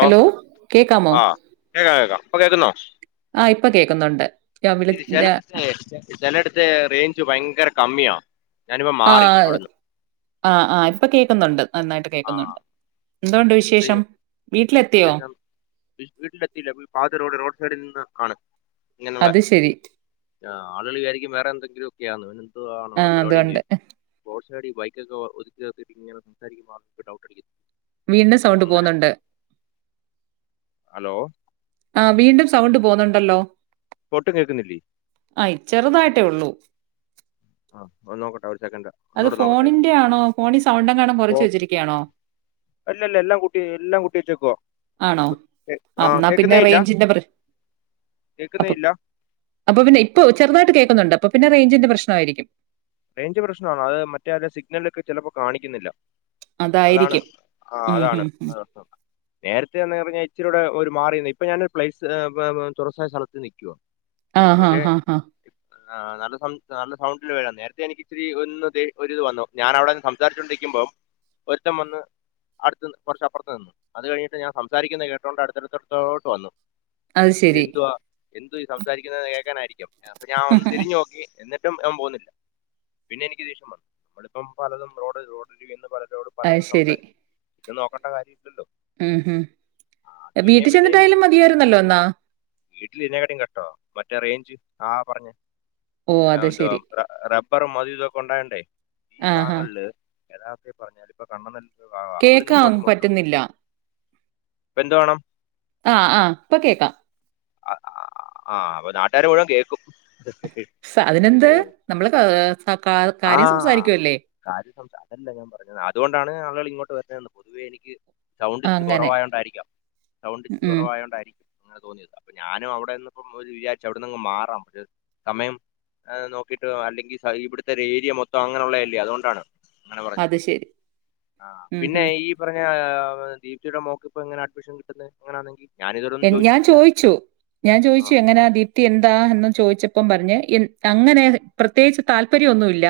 Hello കേൾക്കാമോ? [unintelligible] ഇപ്പം കേക്കുന്നോ? ആ ഇപ്പം കേക്കുന്നുണ്ട്. ഞാൻ വിളി ചിലപ്പം ചില ചിലയിടത്ത് റേഞ്ച് ഭയങ്കര കമ്മിയാ ഞാനിപ്പം ആ മാറി അവിടുന്ന്. ആ ആ ഇപ്പം കേക്കുന്നുണ്ട്. നന്നായിട്ട് ആ കേക്കുന്നുണ്ട് എന്തുകൊണ്ട് അതെ വിശേഷം വീട്ടിലെത്തിയോ വിശേഷം വീട്ടിലെത്തിയില്ല. പാതി റോഡ് റോഡ്സൈഡിൽ നിന്നാ ആണ് ഇങ്ങന്നുള്ളേ അത് ശരി ആ ആളുകള് വിചാരിക്കും വേറെന്തങ്കിലു ഒക്കെയാന്ന്. എന്തു വാ ആ ഇവിടെ പരുപാടിന്ന് അതുകൊണ്ട് ചോദിക്കും പാടി ബൈക്കൊക്കെഒതുക്കി നിർത്തി സംസാരിക്കമ്പോ ഡൌട്ട് അടിക്കും. വീണ്ടും സൗണ്ട് അങ്ങനെ പോകുന്ന്ണ്ട്. ഹലോ ആ വീണ്ടു സൗണ്ട് പോന്നെണ്ടല്ലോ? ഒട്ടും കേൾക്കുന്നില്ലേ അ ചെറുതായിട്ടേ ഉള്ളു ആ നോക്കട്ടെ സെക്കൻഡ് അത് ഒന്നൂടെ നോക്കട്ടെ ഫോണിന്റെ ആണോ ഫോണി സൗണ്ടെങ്ങാനും ഓ കുറച്ചു വെച്ചിരിക്കയാണോ അല്ലല്ല എല്ലാം കൂട്ടി എല്ലാം കൂട്ടി വെച്ചേക്കുവാ ആണോ ആഹ് എന്നാ പിന്നെ കേക്കുന്നേ ഇല്ല റേയ്ഞ്ച് പ്രശ അ കേക്കുന്നേ ഇല്ല അപ്പൊ പിന്നെ ഇപ്പൊ ചെറുതായിട്ട് കേക്ക്ന്ന്ണ്ട് പിന്നെ റെയ്ഞ്ചിന്റെ പ്രശ്നയിരിക്കും റെയ്ഞ്ച് പ്രശ്നഅ മറ്റേ ആ സിഗ്‌നൽ ക്കെ ചിലപ്പോ കാണിക്ക്ന്നില്ല അതാണ് അതായിരിക്കും ആ ഉം അതാണ് ഹും ഹും. നേരത്തെ എന്ന് പറഞ്ഞ ഇച്ചിരി മാറി നിന്ന് ഇപ്പ ഞാന് തുറസ്സായ സ്ഥലത്തുനിക്ക ആ ഹ ഹ ആ [unintelligible] എനിക്ക് ഇത്തിരി ഒന്ന് ദേ ഒരിത് വന്നു ഞാൻ അവിടെന്ന് സംസാരിച്ചുകൊണ്ടിരിക്കുമ്പം ഒരുത്തൻ വന്ന് അടുത്ത് വർഷാപ്പ് പ്പറത്ത് നിന്നു അത് കഴിഞ്ഞിട്ട് ഞാൻ സംസാരിക്കുന്ന കേട്ടോടെ അടുത്തടുത്തടുത്തോട്ട് വന്നു അത് ഇത് ശരി എന്തുവാ എന്തു ഈ സംസാരിക്കുന്നത് കേൾക്കാനായിരിക്കും അപ്പൊഞ്ഞ ഒന്ന് തിരിഞ്ഞു നോക്കി എന്നി [unintelligible] ഞാൻ പോകുന്നില്ല പിന്നെ എനിക്ക് ദേഷ്യം വന്നു നമ്മളിപ്പം പലതും റോഡ് റോഡരികിൽ നിന്ന് പറയും അത് ശരി ഇത് നോക്കണ്ട കാര്യ ഇല്ലോല്ലോ ഉം ഹം വീട്ടിൽ പിന്നെയും ചെന്നിട്ടായാലും മതിയായിരുന്നല്ലോ എന്നാ പിന്നെ റെഞ്ച് ആ പറഞ്ഞു ഓ അത് ശരി [unintelligible] റ റ റ അപ്പറും മതി ഇതൊക്കെ ഉണ്ടായണ്ടേ ഈ ആഹാ ഭാഗങ്ങളില് യഥാർത്ഥ പറഞ്ഞാലും ഇപ്പ കണ്ണന ല്ല കേക്കാ പറ്റുന്നില്ല ഇപ്പൊ എന്തു വേണം ആഹ് ആഹ് ഇപ്പ കേക്കാം ആഹ് അപ്പൊ നാട്ടുകാരു മുഴുവൻ കേൾക്കും സ് അതിനെന്ത് നമ്മള് ക- ഉ സ- കാ- ആ കാര്യം സംസാരിക്കുമല്ലേ കാര്യ സംസ അതല്ല ഞാൻ പറഞ്ഞത് അതുകൊണ്ടാണ്ആളുകൾ ഇങ്ങോട്ട് പൊതുവേ എനിക്ക് സൗണ്ട് ആ, ഇച്ചിരി അങ്ങനെ കുറവായതോണ്ടായിരിക്കാം സൗണ്ട് ഇച്ചിരി ഉം കുറവായതോണ്ടായിരിക്കും അങ്ങനെ തോന്നിയത് അപ്പൊ ഞാനും അവിടെന്ന് ഇപ്പോ വിചാരിച്ച അവിടെന്ന് മാറാം ഒരു സമയം നോക്കിട്ട് അല്ലെങ്കിൽ ഇവിടുത്തെ ഒരു ഏരിയ മൊത്തം അങ്ങനെയുള്ളത അല്ലേ അതുകൊണ്ടാണ് അങ്ങനെ പറഞ്ഞ അത് ശരി ആ ഉം പിന്നെ ഹും ഈ പറഞ്ഞ ദീപ്തി യുടെമോൾക്ക് ഇപ്പോ എങ്ങനെ അഡ്മിഷൻ കിട്ടന്നെ ഇങ്ങനാണെങ്കിൽ ഞാൻ ചോയിച്ചു ഞാൻ ആ ചോയിച്ചു അപ്പൊ എങ്ങനാ ദീപ്തി എന്താ എന്ന് ആ, ചോദിച്ചപ്പം പറഞ്ഞ് ഈ അങ്ങനെ പ്രത്യേകിച്ച് താല്പര്യംന്നുല്യ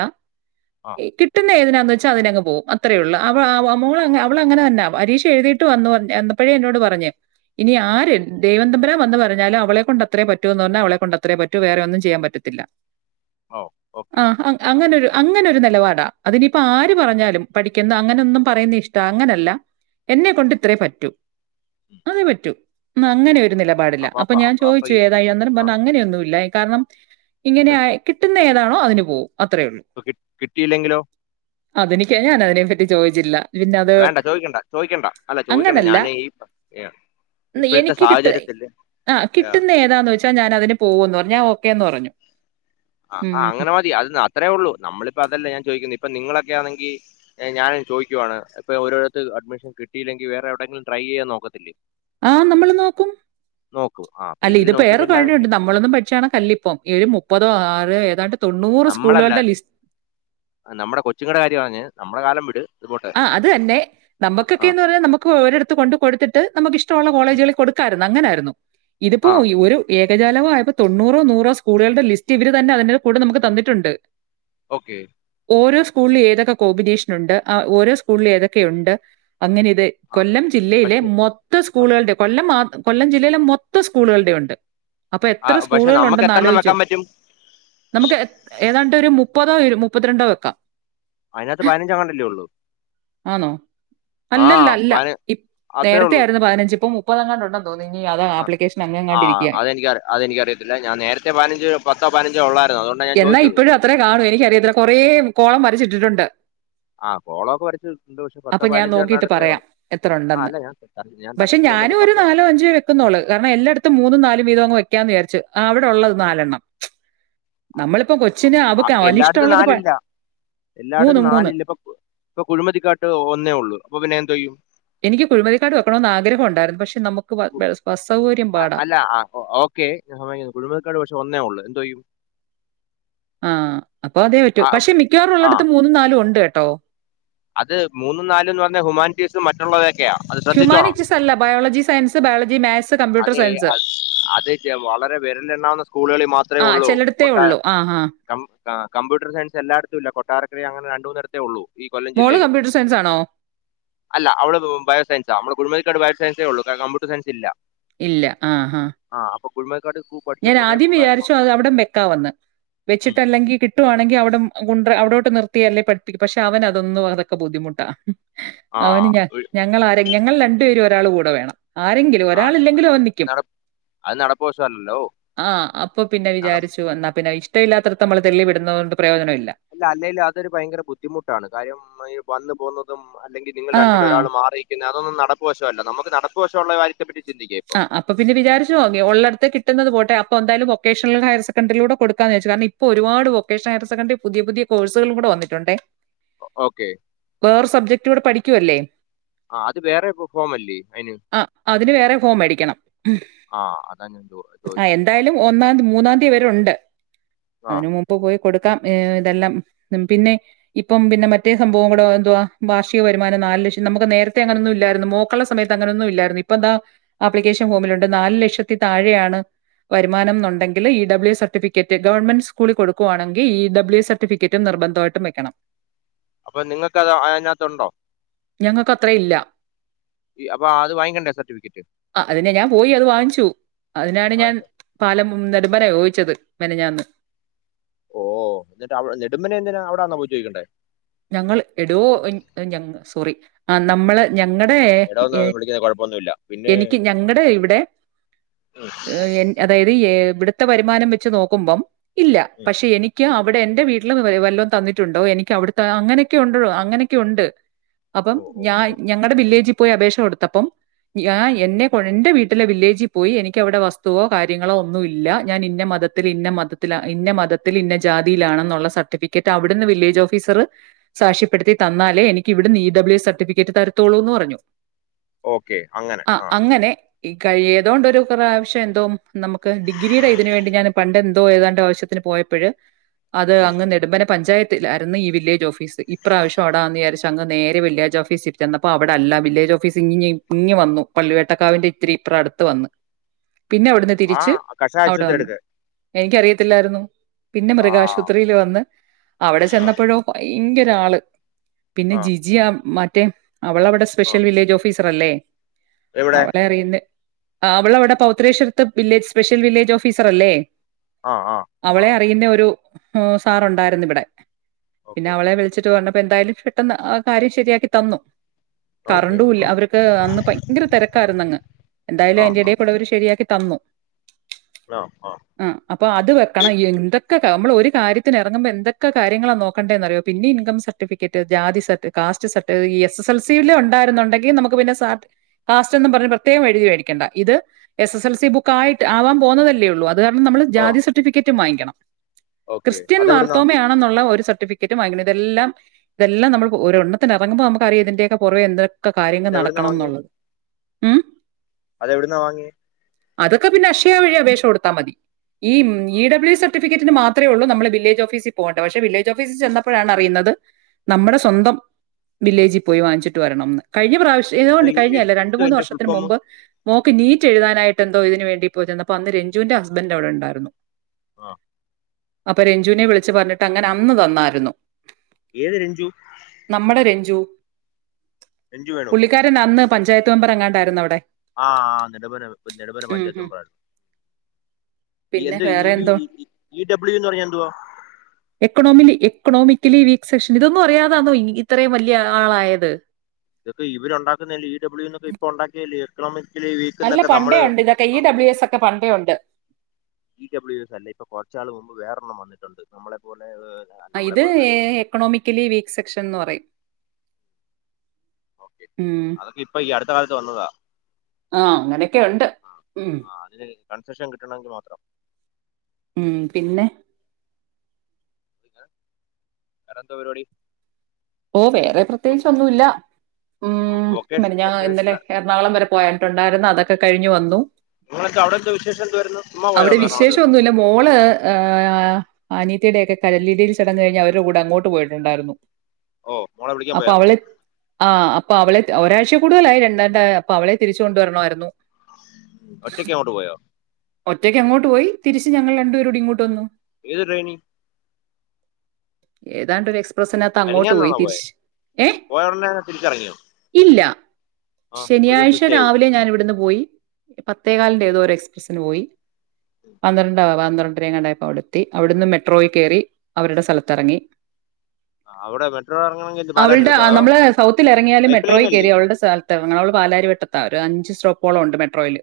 ആ എ കിട്ടുന്നതികത് ന്ന്ച്ച അങ്ങനങ്ങ്പോകും അത്രേയൊള്ളു അവ അവ മോളങ്ങനെ അവളങ്ങനല്ല പരീക്ഷ എഴുതീട്ട് വന്നു പറഞ്ഞു വന്നെപ്പഴേന്നോട് പറഞ്ഞെ ഉം, ഇനിആര്എഴുതി ദൈവം തമ്പുരാൻ ദെവം വന്ന്പറഞ്ഞാലും അവളെകൊണ്ട് അത്രപറ്റൂന്പറഞ്ഞു അവളെ കൊണ്ട് അത്രേപറ്റു വേറൊന്നും ചെയ്യാൻ പറ്റത്തില്ല ഓ ഓക്കെ ആ ഹ അങ്ങനൊരു അങ്ങനെ ഒരു നെലപാട അതിനിപ്പ് ആര്പറഞ്ഞാലും പഠിക്കണത് ആര് അങ്ങനൊന്നും പറയുന്നിഷ്ടാ അങ്ങനെയല്ല എന്നെക്കൊണ്ട് ഇത്രയേ പറ്റൂ അത് പറ്റും അനങ്ങനെയൊരു നിലപാടില്ല അപ്പൊ ഞാൻ ചോയ്ച്ചു ഏതായിന്നേരം ആ, പറഞ്ഞു അങ്ങനെയൊന്നുല്ല കാരണം ഇങ്ങനെയായി കിട്ടുന്ന എ [unintelligible] നാളെ അതിനുപോവും പ കിട്ട് കിട്ടീല്ലെങ്കിലോ [unintelligible] അതെനിക്ക് [unintelligible] അതിനെപ്പറ്റി ചോയ്ച്ചില്ല വേണ്ട ചോയ്ക്കണ്ട ചോയ്ക്കണ്ട അല്ല ചോയ്ക്കണ്ട് ഞാനെ ഈ എ ന്ന എനിക്ക് കിട്ട് ആ കിട്ടുന്ന ഏതാന്ച്ച ഞാൻ അതിനു പോകുന്ന്പറഞ്ഞ് ആ ഓക്കേന് ന്ന് പറഞ്ഞു ആ ആ ഉം അങ്ങനെമതി അത് അത്രയേഒള്ളൂ നമ്മള്പ്പതല്ലേ ഞാൻ ചോയ്ക്ക്ന്ന് പ്പോ നിങ്ങളൊക്കെയാനെങ്കിൽ എ ഞാൻ ചോയിക്കുവാണ് പൊ ഓരോരുത്ത് അഡ്മിഷൻ കിട്ടീല്ലെങ്കിൽ വേറെ എവിടെങ്കിലും ട്രൈയ്യയ്യാൻ നോക്കത്തില്ലേ ആ നമ്മള് നോക്കും നോക്കും ആ അപ്പൊ അല്ല ഇവര് ഇതിപ്പോ ഏറെ നോക്കുന്നില്ലാതെ പണിയുണ്ട് നമ്മളൊന്നും പടിച്ചാണകല്ലിപ്പം ഏഴ് മുപ്പതൊ ആർ ഏതാണ്ട് നമ്മളെല്ലാ നമ്മുടെ കൊച്ചുങ്ങടെ കാര്യാണറ്ഞ് നമ്മുടെ കാലം വിട്ടു അ അതുതന്നെ ആ, നമ്മക്കൊക്കേന്ന്റഞ്ഞാ നമ്മക്ക് ഓരോരുത്ത് കൊണ്ടു കൊടുത്തിട്ട് നമ്മക്കിഷ് ഷ്ടൊള്ള ഉം, കോളേജുകളിൽ കൊടുക്കായിരുന്നു അങ്ങനായിരുന്നു ഇതിപ്പോ ആ യു ഒരു ഏ യജാലവായപ്പോ തൊണ്ണൂറൊ നൂറോ സ്കൂളുകള്ടെ ലിസ്റ്റ് ഇവര് തന്നെ അതന്നെ കൊണ്ടു നമ്മക്ക് തന്നിട്ടുണ്ട് ഓക്കേ ഓരോ സ്കൂളില് ഏതൊക്കെ കോമ്പിനേഷനുണ്ട് അ ഓരോ സ്കൂളില് ഏതൊക്കെയുണ്ട് അങ്ങനെ ഇത് ആ കൊല്ലം ജില്ലയിലെ പക്ഷെ മൊത്തം ആ, സ്കൂളൾടെ കൊല്ലംമാ കൊല്ലം ജില്ലയിലെ മൊത്തം സ്കൂൾകളുടെ ഉണ്ട് അപ്പോ ആ, എത്ര പക്ഷെ നമുക്ക് സ്കൂളുകളുണ്ടന്ന് എത്ര എണ്ണം ആലോയ്ചു വെക്കാൻ പറ്റും നമുക്ക് എത് ഏതാണ്ട് ഒരു മുപ്പത് [unintelligible] മുപ്പത്തി രണ്ടോ വെക്കാം അയിനകത്ത് പതിനഞ്ച്ങ്ങാൻ ഇണ്ട് ലെ ഉള്ളൂ ആണോ? ആ അല്ലല്ല അല്ല പതിന ഇ നേരത്തെ ആയിരുന്നു പതിനഞ്ച് ഇപ്പോ മു പ്പതെങ്ങാൻ ഉണ്ടന്നേ അ ആ അതെനിക്കറിയ അതെനിക്കറിയത്തില്ല ഞാൻ നേരത്തെ പതിനഞ്ച് പത്തോ പതിനഞ്ചോ ഉള്ളായിരുന്നു അതോ എന്നാ ഇപ്പഴും അത്രേ കാണൂ എനിക്കറിയത്തില്ല കൊറേ കോളം വരച്ചിട്ടിട്ടുണ്ട് ആ കോളമൊക്കെ വരച്ചിട്ടുണ്ട് പക്ഷെ പത്തോ അപ്പ ഞാൻ പതിനഞ്ചോ നോക്കീട്ട് എണ്ണായിടത്തേ പറയാം ഉള്ളൂ എത്ര ആ ഉണ്ടെന്ന് അല്ല ഞാൻ ത- ഞാൻ പക്ഷേ തർക്കിക്കാൻ വേണ്ടി ഞാനും ഒരു പറഞ്ഞതല്ല നാലോ അഞ്ചോ വെക്കുന്നുള്ളൂ കാരണം എല്ലാടത്തും മൂന്നും നാലും വീതം അങ്ങ് വെക്കാന്ന് വിചാരിച്ചു ച്ച് ആ അവിടുള്ളത് നാലെണ്ണം അ അ എല്ലാടത്തും പ നാലില്ല എല്ലാടത്തും നാലില്ല ഇപ്പോ ഇപ്പോ കുഴിമതിക്കാട്ട് ഒന്നേ ഉള്ളു അപ്പ പിന്നെ എന്തോ ചെയ്യും എനിക്ക് കുഴിമതിക്കാട്ട് വെക്കണംന്ന് ആഗ്രഹം ഉണ്ടായിരുന്നു പക്ഷേ നമ്മുക്ക് വ ബസ് ബസ് സൗകര്യം അ പാടാ. അല്ല അ ഓക്കെ കുഴിമതികാട് പക്ഷേ ഒന്നേ ഉള്ളൂ എന്തോ ചെയ്യും. ആ അപ്പ അതേ പറ്റൂ ആ പക്ഷേ മിക്കവാറും ആ, ഉള്ളടേത്ത് മൂന്നും നാലും ഉണ്ട് കേ ട്ടോ അത് മൂന്നും നാലും ന്ന് പറഞ്ഞ ഹുമാനിറ്റീസും മറ്റുള്ളവ ഹ്യൂമാനിസ്റ്റീസ് അല്ല biology science biology maths അതേ അ അത് ചെ വളരെ വെരലിലെണ്ണാവുന്ന സ്‌കൂളുകളിൽ മാത്രേ ആ ഉള്ളൂ ചിലടത്തേ കൊട്ടാ ഉള്ളൂ. ആ, ആ. കം ആഹ് കംപ്യൂട്ടർ സയൻസ് എല്ലാടത്തും ഇല്ല കൊട്ടാരക്കര അങ്ങനെ ര ണ്ട്മൂന്നെടത്തെ ഒള്ളൂ ഈ കൊല്ലം മോള് ജില്ലയില് കമ്പ്യൂട്ടർ സയൻസ് ആണോ? അല്ല അവള് ബയോ സയൻസാ മള് കുഴുമലികാട് ബയോ സയൻസെ ഉള്ളൂ കംപ്യൂട്ടർ സയൻസില്ല ഇല്ല ആ ആ കുഴിമ ഞാൻ ആദ്യം വിചാരിച്ചു അത് അവിടെ വക്കാം എന്ന് വെച്ചിട്ടല്ലെങ്കി കിട്ടുവാണെങ്കി അവിടം കുണ്ടറ അവിടോ ട്ട് നിർത്തിയല്ലേ പഠിപ്പിക്കൂ പക്ഷേ അവനതൊന്നും അതൊക്കെ ബുദ്ധിമുട്ടാ ആ അവന് ഞ ഒഴി- ഞങ്ങളാരെങ്കി ഞങ്ങൾ രണ്ടു പേരും ഒരാള് കൂടെ വേണം ആരെങ്കിലും അ അത് ഒരാളില്ലെങ്കിലും അവൻ അത് നിക്കും. നടപ്പു നടപ്പുവശം അല്ലല്ലോ ആ അപ്പ പിന്നെ വിചാരിച്ചു എന്ന പിന്നെ ഇഷ്‌ടല്ലാത്തടത്ത് അമ്മള് തള്ളി വിടുന്നോണ്ട് പ്രയോജനം ഇ അല്ല അല്ലേലും അതൊരു ഭയങ്കര ബുദ്ധിമുട്ടാണ് കാര്യം മ്മള് ഈ വന്ന് പോവു തും അ അല്ലെങ്കിൽ നിങ്ങൾ ആ രണ്ടിലൊരാള് മാറി നിൽക്കുന്നെ അതൊന്നും നട നടപ്പ് വശം അല്ല നമ്മക്ക് നടപ്പ് വശം ഉള്ള കാ ആ അപ്പം പിന്നെ വിചാരിച്ചത് ഓക്കേ ഉള്ളിടത്തു കിട്ടുന്നത് പോട്ടെ അ അപ്പം എന്തായാലും വൊക്കേഷണൽ ഹയർ സെക്കന്ററി യിൽ കൂടെ കൊടുക്കാന്ന് വെച്ച് കാരണം ഇപ്പം ഒരുപാട് വൊക്കേഷണൽ ഹയർ സെക്കന്ററി പുതിയ പുതിയ കോഴ്സ്കളും കൂടെ വന്നിട്ടുണ്ടേ ഓക്കെ വേറെ സബ്ജെക്ട് കൂടെ പഠിക്കുവല്ലേ ആ അത് വേറെ ഫോം അല്ലേ അതിന് ആ അതിന് വേറെ ഫോം മേടിക്കണം ആ അതാ ഞാൻ ചോ- ആ ചോദിച്ചത് എന്തായാലും ഓക്കെ ഒന്നാം മൂന്നാം തീയതി വരെയുണ്ട് ആ അതിന് മുൻപ് പോയ്‌ കൊടുക്കാം ഇതെല്ലാം പിന്നെ ഇപ്പം പിന്നെ മറ്റേ സംഭവം കൂടെ എന്തുവാ വാർഷിക വരുമാനം നാല് ലക്ഷം നമ്മക്ക് നേരത്തെ അങ്ങനൊന്നുമില്ലാരുന്നു മോൾക്കുള്ള സമയത്ത് അങ്ങനെ ഒന്നുമില്ലാരുന്നു ഇപ്പം ദാ ആപ്ലിക്കേഷൻ ഫോമിലുണ്ട് നാല് ലക്ഷത്തി താഴെ ആണ് വരുമാനംന്ന് ഉണ്ടെങ്കില് ഇ ഡബ്ല്യൂ സർട്ടിഫിക്കറ്റ് ഗവണ്മെന്റ് സ്കൂളിൽ കൊടുക്കുവാണെങ്കി ഇ ഡബ്ല്യൂ സർട്ടിഫിക്കറ്റ് നിർബന്ധം ആയിട്ടും വെയ്ക്കണം അപ്പം നിങ്ങക്ക് അത് അതിനകത്ത് ഉണ്ടോ ഞങ്ങൾക്ക് അത്രേ ഇല്ല ഈ അപ്പൊ അത് വാങ്ങിക്കണ്ടേ സർട്ടിഫിക്കറ്റ് ആ അതിന് ഞാൻ പോയി അത് വാങ്ങിച്ചു അതിനാണ് ഞാൻ വാങ്ങിച്ചു പാലം നെടുംപന ചോദിച്ചത് മെനഞ്ഞാന്ന് ഓ എന്നിട്ട് അവിടെ നെടുംപന എന്തിനാ അവിടാണോ പോയി ചോദിക്കണ്ടേ ഞങ്ങള് എടോ ഞങ്ങ ഞങ്ങ സോറി ആ നമ്മള് ഞങ്ങടെ എടാ എ ഒന്ന് വിളിക്കുന്നത് കുഴപ്പമൊന്നുമില്ല പിന്നെ എനിക്ക് ഉം, ഞങ്ങടെ ഇവിടെ എ അതായത് എ ഇവിടുത്തെ വരുമാനം വെച്ച് നോക്കുമ്പം ഇല്ല ഉം, പക്ഷെ എനിക്ക് അവിടെ എന്റെ വീ [unintelligible] വെല്ലോം തന്നിട്ടുണ്ടോ എനിക്ക് അവിടു ആ അങ്ങനെയൊക്കെ ഉണ്ടെടോ അങ്ങനെയൊക്കെ ഉണ്ട് അപ്പം ഓ ഓ ഞാൻ ഓ ഞങ്ങടെ വില്ലേജി പോയ്‌ അപേക്ഷ കൊടുത്തപ്പം ആ എന്നെ കൊ എന്റെ വീ ട്ടിലെ വില്ലേജി പോയ്‌ എനിക്ക് അവിടെ വസ്തുവോ കാര്യങ്ങളോ ഒന്നുമില്ല ഞാൻ ഇന്ന മതത്തില് ഇന്ന മതത്തില് ഇന്ന മതത്തില് ഇന്ന ജാതിയിലാണെന്നുള്ള സർട്ടിഫിക്കറ്റ് അവിടുന്ന് വില്ലജ് ഓഫീസറ് സാക്ഷി പെടുത്തി തന്നാലേ എനിക്ക് ഇവിടുന്ന് ഇ ഡബ്ല്യൂ സർട്ടിഫിക്കറ്റ് തരുത്തോള്ളൂന്ന് പറഞ്ഞു ഓക്കേ അങ്ങനെ ആ അങ്ങനെ ഈ കഴി ഏതാണ്ട് ഒര് പ്രാവശ്യം എന്തോ നമ്മക് ഡിഗ്രിടെ ഇതിനു വേണ്ടി ഞാൻ പണ്ടെന്തോ ഏതാണ്ട് ആവശ്യത്തിന് പോയപ്പഴ് അത് ഉം. അങ്ങ് നെടുംപന പഞ്ചായത്തിലാരുന്ന് ഈ വില്ലേ ജ് ഓഫീസ് ഇപ്രാവശ്യം അവിടാന്ന് വിചാരിച്ച് അങ്ങ് നേരെ വില്ലേജ് ഓഫീസിൽ ചെന്നപ്പം അവിടെ അല്ല വില്ലേജ് ഓഫീസ് ഇങ്ങ് ഇങ്ങ് വന്നു പള്ളി വേട്ട കാവിന്റെ ഇത്തിരി ഇപ്രം അടുത്ത് വന്ന് പിന്നെ അവിടുന്ന് ആ തിരിച്ച് കഷായ അവിടെ ആശുപത്രി വന്നു എടുക്ക് എനിക്കറിയത്തില്ലാരുന്നു പിന്നെ ആ മൃഗാശുപത്രിയിൽ വന്ന് അവിടെ ആ ചെന്നപ്പൊഴോ ഇന്റെയൊരാള് പിന്നെ ആ ജിജിയാ മ റ്റേ അവള് അവിടെ ആ സ്പെഷ്യൽ വില്ലേജ് ഓഫീസ് സറല്ലേ എവിടെ അവളെ അറിയുന്നെ അവൾ അവിടെ പൗത്രേശരത് വില്ലേജ് സ്പെഷ്യൽ വില്ലേജ് ഓഫീസറല്ലേ ആ ആ ആ അവളെ അറിയുന്ന ഒരു സാറൊണ്ടായിരുന്നു ഇവിടെ ഓക്കെ ഇപ്പെന്തായാലും പെട്ടെന്ന് കാര്യം ശരിയാക്കി തന്നു ഓക്കെ കറണ്ടൂല്ല. ഓക്കെ അവരക്ക് അന്ന് ഭയങ്കര തെരക്കായിരുന്നു അങ്ങ് എന്തായാലും ആ അതിൻ്റെ ആ ഏടയിക്കൂടെ ശരിയാക്കി തന്നു. ആ അപ്പൊ അതു വക്കണം എന്തൊക് ക്കൊക്കെ. നമ്മള് ഒരു കാര്യത്തിന് ഇറങ്ങുമ്പ എന്തൊക്കെ കാര്യങ്ങളാ നോ ക്കണ്ടേന്നറിയോ പിന്നെ ഇൻകംസർട്ടിഫിക്കറ്റ് ജാതി സർട്ട് കാസ്റ്റ് സർട്ട് ഈ എസ്എസ്എൽസി ല് ഉണ്ടായിരുന്നൊണ്ടെങ്കി നമുക്ക് പിന്നെ സാർട്ട് കാസ്റ്റ് എന്നും പറഞ്ഞ് പ്രത്യേകം എഴുതി മേടിക്കണ്ട ഇത് S S L C book ക്ക് ആയിട്ട് ആവാൻ പോന്നതല്ലേയൊള്ളൂ. അ ത് കാരണം നമ്മള് ഓ ജാതി സർട്ടിഫിക്കറ്റും വാങ്ങി ക്കണം. ഓക്കെ ക്രിസ്ത്യൻ അതെവിടുന്നാ മാർത്തോമ്മയാണെന്നുള്ള ഒരു സർ ട്ടിഫിക്കറ്റും വാങ്ങിക്കണം. ഇതെല്ലാം ഇതെല്ലാം നമ്മള് ഒരെണ്ണത്തിന് ഇറങ്ങുമ്പോ അറിയാം ഇതിൻ്റെയൊക്കെ പുറകെ എന്ത് ക്കെ കാര്യങ്ങൾ അതെവിടുന്നാ വാങ്ങി നടക്കണംന്നുള്ളത് ഉം അതെവിടുന്നാ വാങ്ങിയേ അതൊക്കെ പിന്നെ അക്ഷയ വഴി അപേക്ഷ കൊടുത്താമതി ഈ ഇ ഡബ്ളിയു സർട്ടിഫിക്കറ്റിനു മാത്രേയുള്ളൂ വില്ലേജ് ഓഫീസി പോണ്ടേ. പക്ഷെ വില്ലേജ് ഓഫീസിൽ ചെന്നപ്പോഴാണ് അറിയുന്നത് നമ്മുടെ സ്വന്തം വില്ലേജിൽ പോയി വാങ്ങിച്ചിട്ടു വരണെന്ന് കഴിഞ്ഞ പ്രാവശ്യം ഏഓ എന്തോ ഈ കഴിഞ്ഞ എൻ- അല്ല രണ്ടു എന്തോ മൂന്നു എന്റെ ഫുൾ വർഷത്തിനു ഫോം മുമ്പ് മോക്ക് നീറ്റ് എഴുതാനായി ട്ട് എന്തോ ഇതിനുവേണ്ടി ഇപ്പൊ ചെന്നപ്പോ അവിടെ രഞ്ജൂൻ്റെ ഹസ്ബൻ്റ് അവിടെ ഉണ്ടായിരുന്നു. ആ അപ്പൊ രഞ്ജുനെ വിളിച്ച് പറഞ്ഞിട്ട് അങ്ങനെ അന്ന് തന്നായിരുന്നു ഏത് രഞ്ജു ജു രഞ്ജു വേണോ പുള്ളിക്കാരൻ അന്ന് പഞ്ചായത്ത് മെമ്പർ എങ്ങാണ്ടായിരുന്നു അവിടെ ആ ആ നെടുമന നെടുമന ഉം പഞ്ചായത്ത് ഉം. മെമ്പറങ്ങാണ്ടായിരുന്നു പിന്നെ എന്താ ഇ വേറെ ബി എന്തോ ഇ ഡബ്ലിയു എന്നു പറഞ്ഞാ എന്തുവാ എക്കണോമിലി എക്കണോമിക്കലി വീക്ക് സെക്ഷൻ ഇതൊന്നും അറിയാതാന്നോ ഇത്രയും വലിയ ആളായത് ഇതിപ്പെ ഇവര് ഉണ്ടാക്കുന്നതല്ലേ ഇ ഡബ്ലിയുന്നൊക്കെ ഇപ്പൊ ഉണ്ടാക്കിയല്ലയോ എക്കണോമിക്ക് ക്കലി വീക്ക് അല്ല എന്നൊക്കെ പണ്ടേ നമ്മള് ഉണ്ട് ഇതൊക്കെ ഈ ആ ഡബ്ല്യു എസ് ഒക്കെ പണ്ടേ ഉണ്ട് ഈ ഡബ്ലിയുന്നല്ല ഇപ്പൊ കുറച്ചു നാള് മുൻപ് വേറൊരെണ്ണം വന്നിട്ടുണ്ട് ഉണ്ടുണ്ട് നമ്മളേ പോലെ നമ്മളെ ഇത് പോലെ നല്ല എക്കണോമിക്കലി വീക്ക് സെക്ഷൻ എന്ന് പറയും ഓക്കെ ഉം അതൊക്കെ ഇപ്പൊ ഈ അടുത്ത കാലത്ത് വന്നതാ ആ അങ്ങനൊക്കെയുണ്ട് ഉം കൺസഷൻ കിട്ടണവെങ്കി മാത്രം ഉം പിന്നെ വേറെന്താ പരിപാടി ഓ വേറെ പ്രത്യേകിച്ച് ഒന്നുല്ല ഉം വൊക്കേഷ മിനിഞ്ഞാന്ന് ഇന്നലെ വൊക്കേഷണൽ എറണാകുളം വരെ പോയട്ടുണ്ടായിരുന്നു അതൊക്കെ ക കഴിഞ്ഞു വന്നു നിങ്ങളെന്താ അവിടെ എന്താ വിശേഷം എന്തുവായിരുന്നു ചുമ്മാ അവിടെ പോയതാന്നോ എറണാകുളത്ത് വിശേഷം ഒന്നുല്ല മോള് ഏ അനിയത്തീടെക്കെ കല്ലിടൽ ചടങ്ങ് കഴിഞ്ഞ് അവരുടെ കൂടെ അങ്ങോട്ട് പോയിട്ടുണ്ടായിരുന്നു ഓ മോളെ വിളിക്കാൻ അപ്പൊ പോയതാന്നോ അവള് ആ അപ്പൊ അവള് ഒരാഴ്ച കൂടുതൽ ആയി രണ്ട് ണ്ട് അപ്പൊ അവളെ തിരിച്ചു കൊണ്ട് വരണം ആയിരുന്നു ഒറ്റയ്ക്കങ്ങോട്ട് പോയോ ഒറ്റയ്ക്കങ്ങോട്ട് പോയി തിരിച്ച് ഞങ്ങൾ രണ്ട് പേരൂടെ ഇങ്ങോട്ട് വന്നു ഏത് ട്രെയിനി ഏതാണ്ട് ഒരു എസ് ക്സ്പ്രസ്സിനാത്ത് അങ്ങോട്ട് പോയി മെനഞ്ഞാന്നാണോ പോയെ തിരിച്ച് ഏ പോയ ഉടനെ തന്നെ തിരിച്ചിറങ്ങിയോ ഇല്ലാ ആ ഒരു ദിവസം ശനിയാഴ്ച സ്റ്റേ ചെയ്തോ രാവിലെ ഞാനിവിടന്നു പോയി പത്തേ കാൽ [unintelligible] സ്സിന് പോയി [unintelligible] [unintelligible] എങ്ങാണ്ടായപ്പോ അവിടെത്തി അവിടന്ന് മെട്രോയിൽ കേറി അവരുടെ സ്ഥലത്ത് എറങ്ങി അവിടെ മെട്രോ ഇറങ്ങണമെങ്കിൽ എന്ത് പാലായിൽ അവൾടെ എടുത്തോ അതോ നമ്മൾ സൗത്തിൽ ഇറങ്ങിയാലും പൈപ്പ് ലൈൻ മെട്രോയിൽ അല്ലേ കേറി അവൾടെ സ്ഥലത്ത് എറങ്ങാം അവള് പാലാരിവട്ട താ ഒരു അഞ്ച് സ്റ്റോപ്പോളുണ്ട് മെട്രോയില്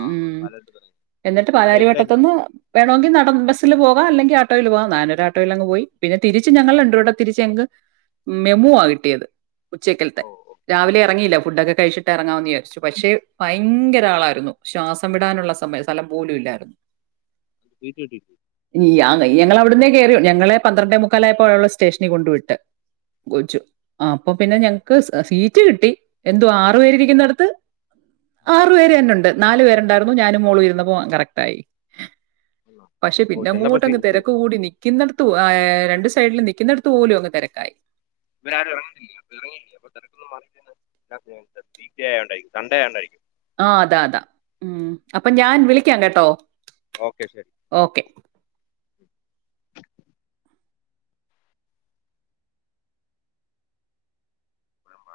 ആ പാലോട്ട് തുടങ്ങി എന്നിട്ട് അതൊരു പൈപ്പ് ലൈനാണോ പാലാരിവട്ടത്ത്ന്ന്‌ വേണോങ്കി നടന്ന് ബസ്സില് പോകാം അല്ലെങ്കി ആട്ടോല് പോകാം നാനൊരു ആട്ടോലങ്ങ് പോയി പിന്ന തിരിച്ച് ഞങ്ങൾ രണ്ടു പേരൂടെ തിരിച്ച് ഞങ്ങക്ക് തിരിച്ച് മെമുവാ കിട്ടിയത് ഉച്ചക്കെൽത്തെ ഓ ഓ രാവിലെ എറങ്ങിയില്ല ഫുഡ്‌ ഒക്കെ കഴിച്ചിട്ട് എറങ്ങാന്ന് വിചാരിച്ചു പക്ഷേ ഭയങ്കര ആളായിരുന്നു ശ്വാസം വി ടാനുള്ള സമ സ്ഥലം പോലും ഇല്ലായിരുന്നു [unintelligible] [unintelligible] ഞങ്ങളവിടന്നേ കേറി ഞങ്ങളെ പന്ത്രണ്ടേ മുക്കാലായപ്പോ അവിടെയുള്ള സ്റ്റേഷനിൽ കൊണ്ട് വിട്ട് ഉം, കൊച്ചു ആഹ് അപ്പൊ പിന്നെ ഞങ്ങക്ക് സ് സീറ്റ്‌ കിട്ടി എന്തോ ആറ് ഉം, പേര് ഇരിക്കിന്നിടത്ത് ആറു പേര് തന്നെ ഇണ്ട് നാലു പേര് പേരുണ്ടായി ഞാനും മോളും ഇരുന്നപ്പോ കറക്റ്റ് ആയി വന്നോ? പക്ഷേ ഓ ചെന്നപ്പോ പിന്നങ്ങോട്ടങ്ങ് സി- സി- തിരക്ക് കൂടി നിക്കിന്നട ഉ ആഹ് രണ്ട് സൈഡിൽ നിക്കിന്നിടത്തും അങ്ങ് തിരക്ക് ആയി ഇവരാരും ഇറങ്ങുന്നില്ല അപ്പൊ ഇറങ്ങിയില്ല അപ്പൊ [unintelligible] സൺഡേ ഞാൻ ഉണ്ടായി ആഹ് അതാ അതാ ഉം അപ്പൊ ഞാൻ വിളിക്കാം കെട്ടോ ഓക്കേ ശരി ഇപ്പോഴും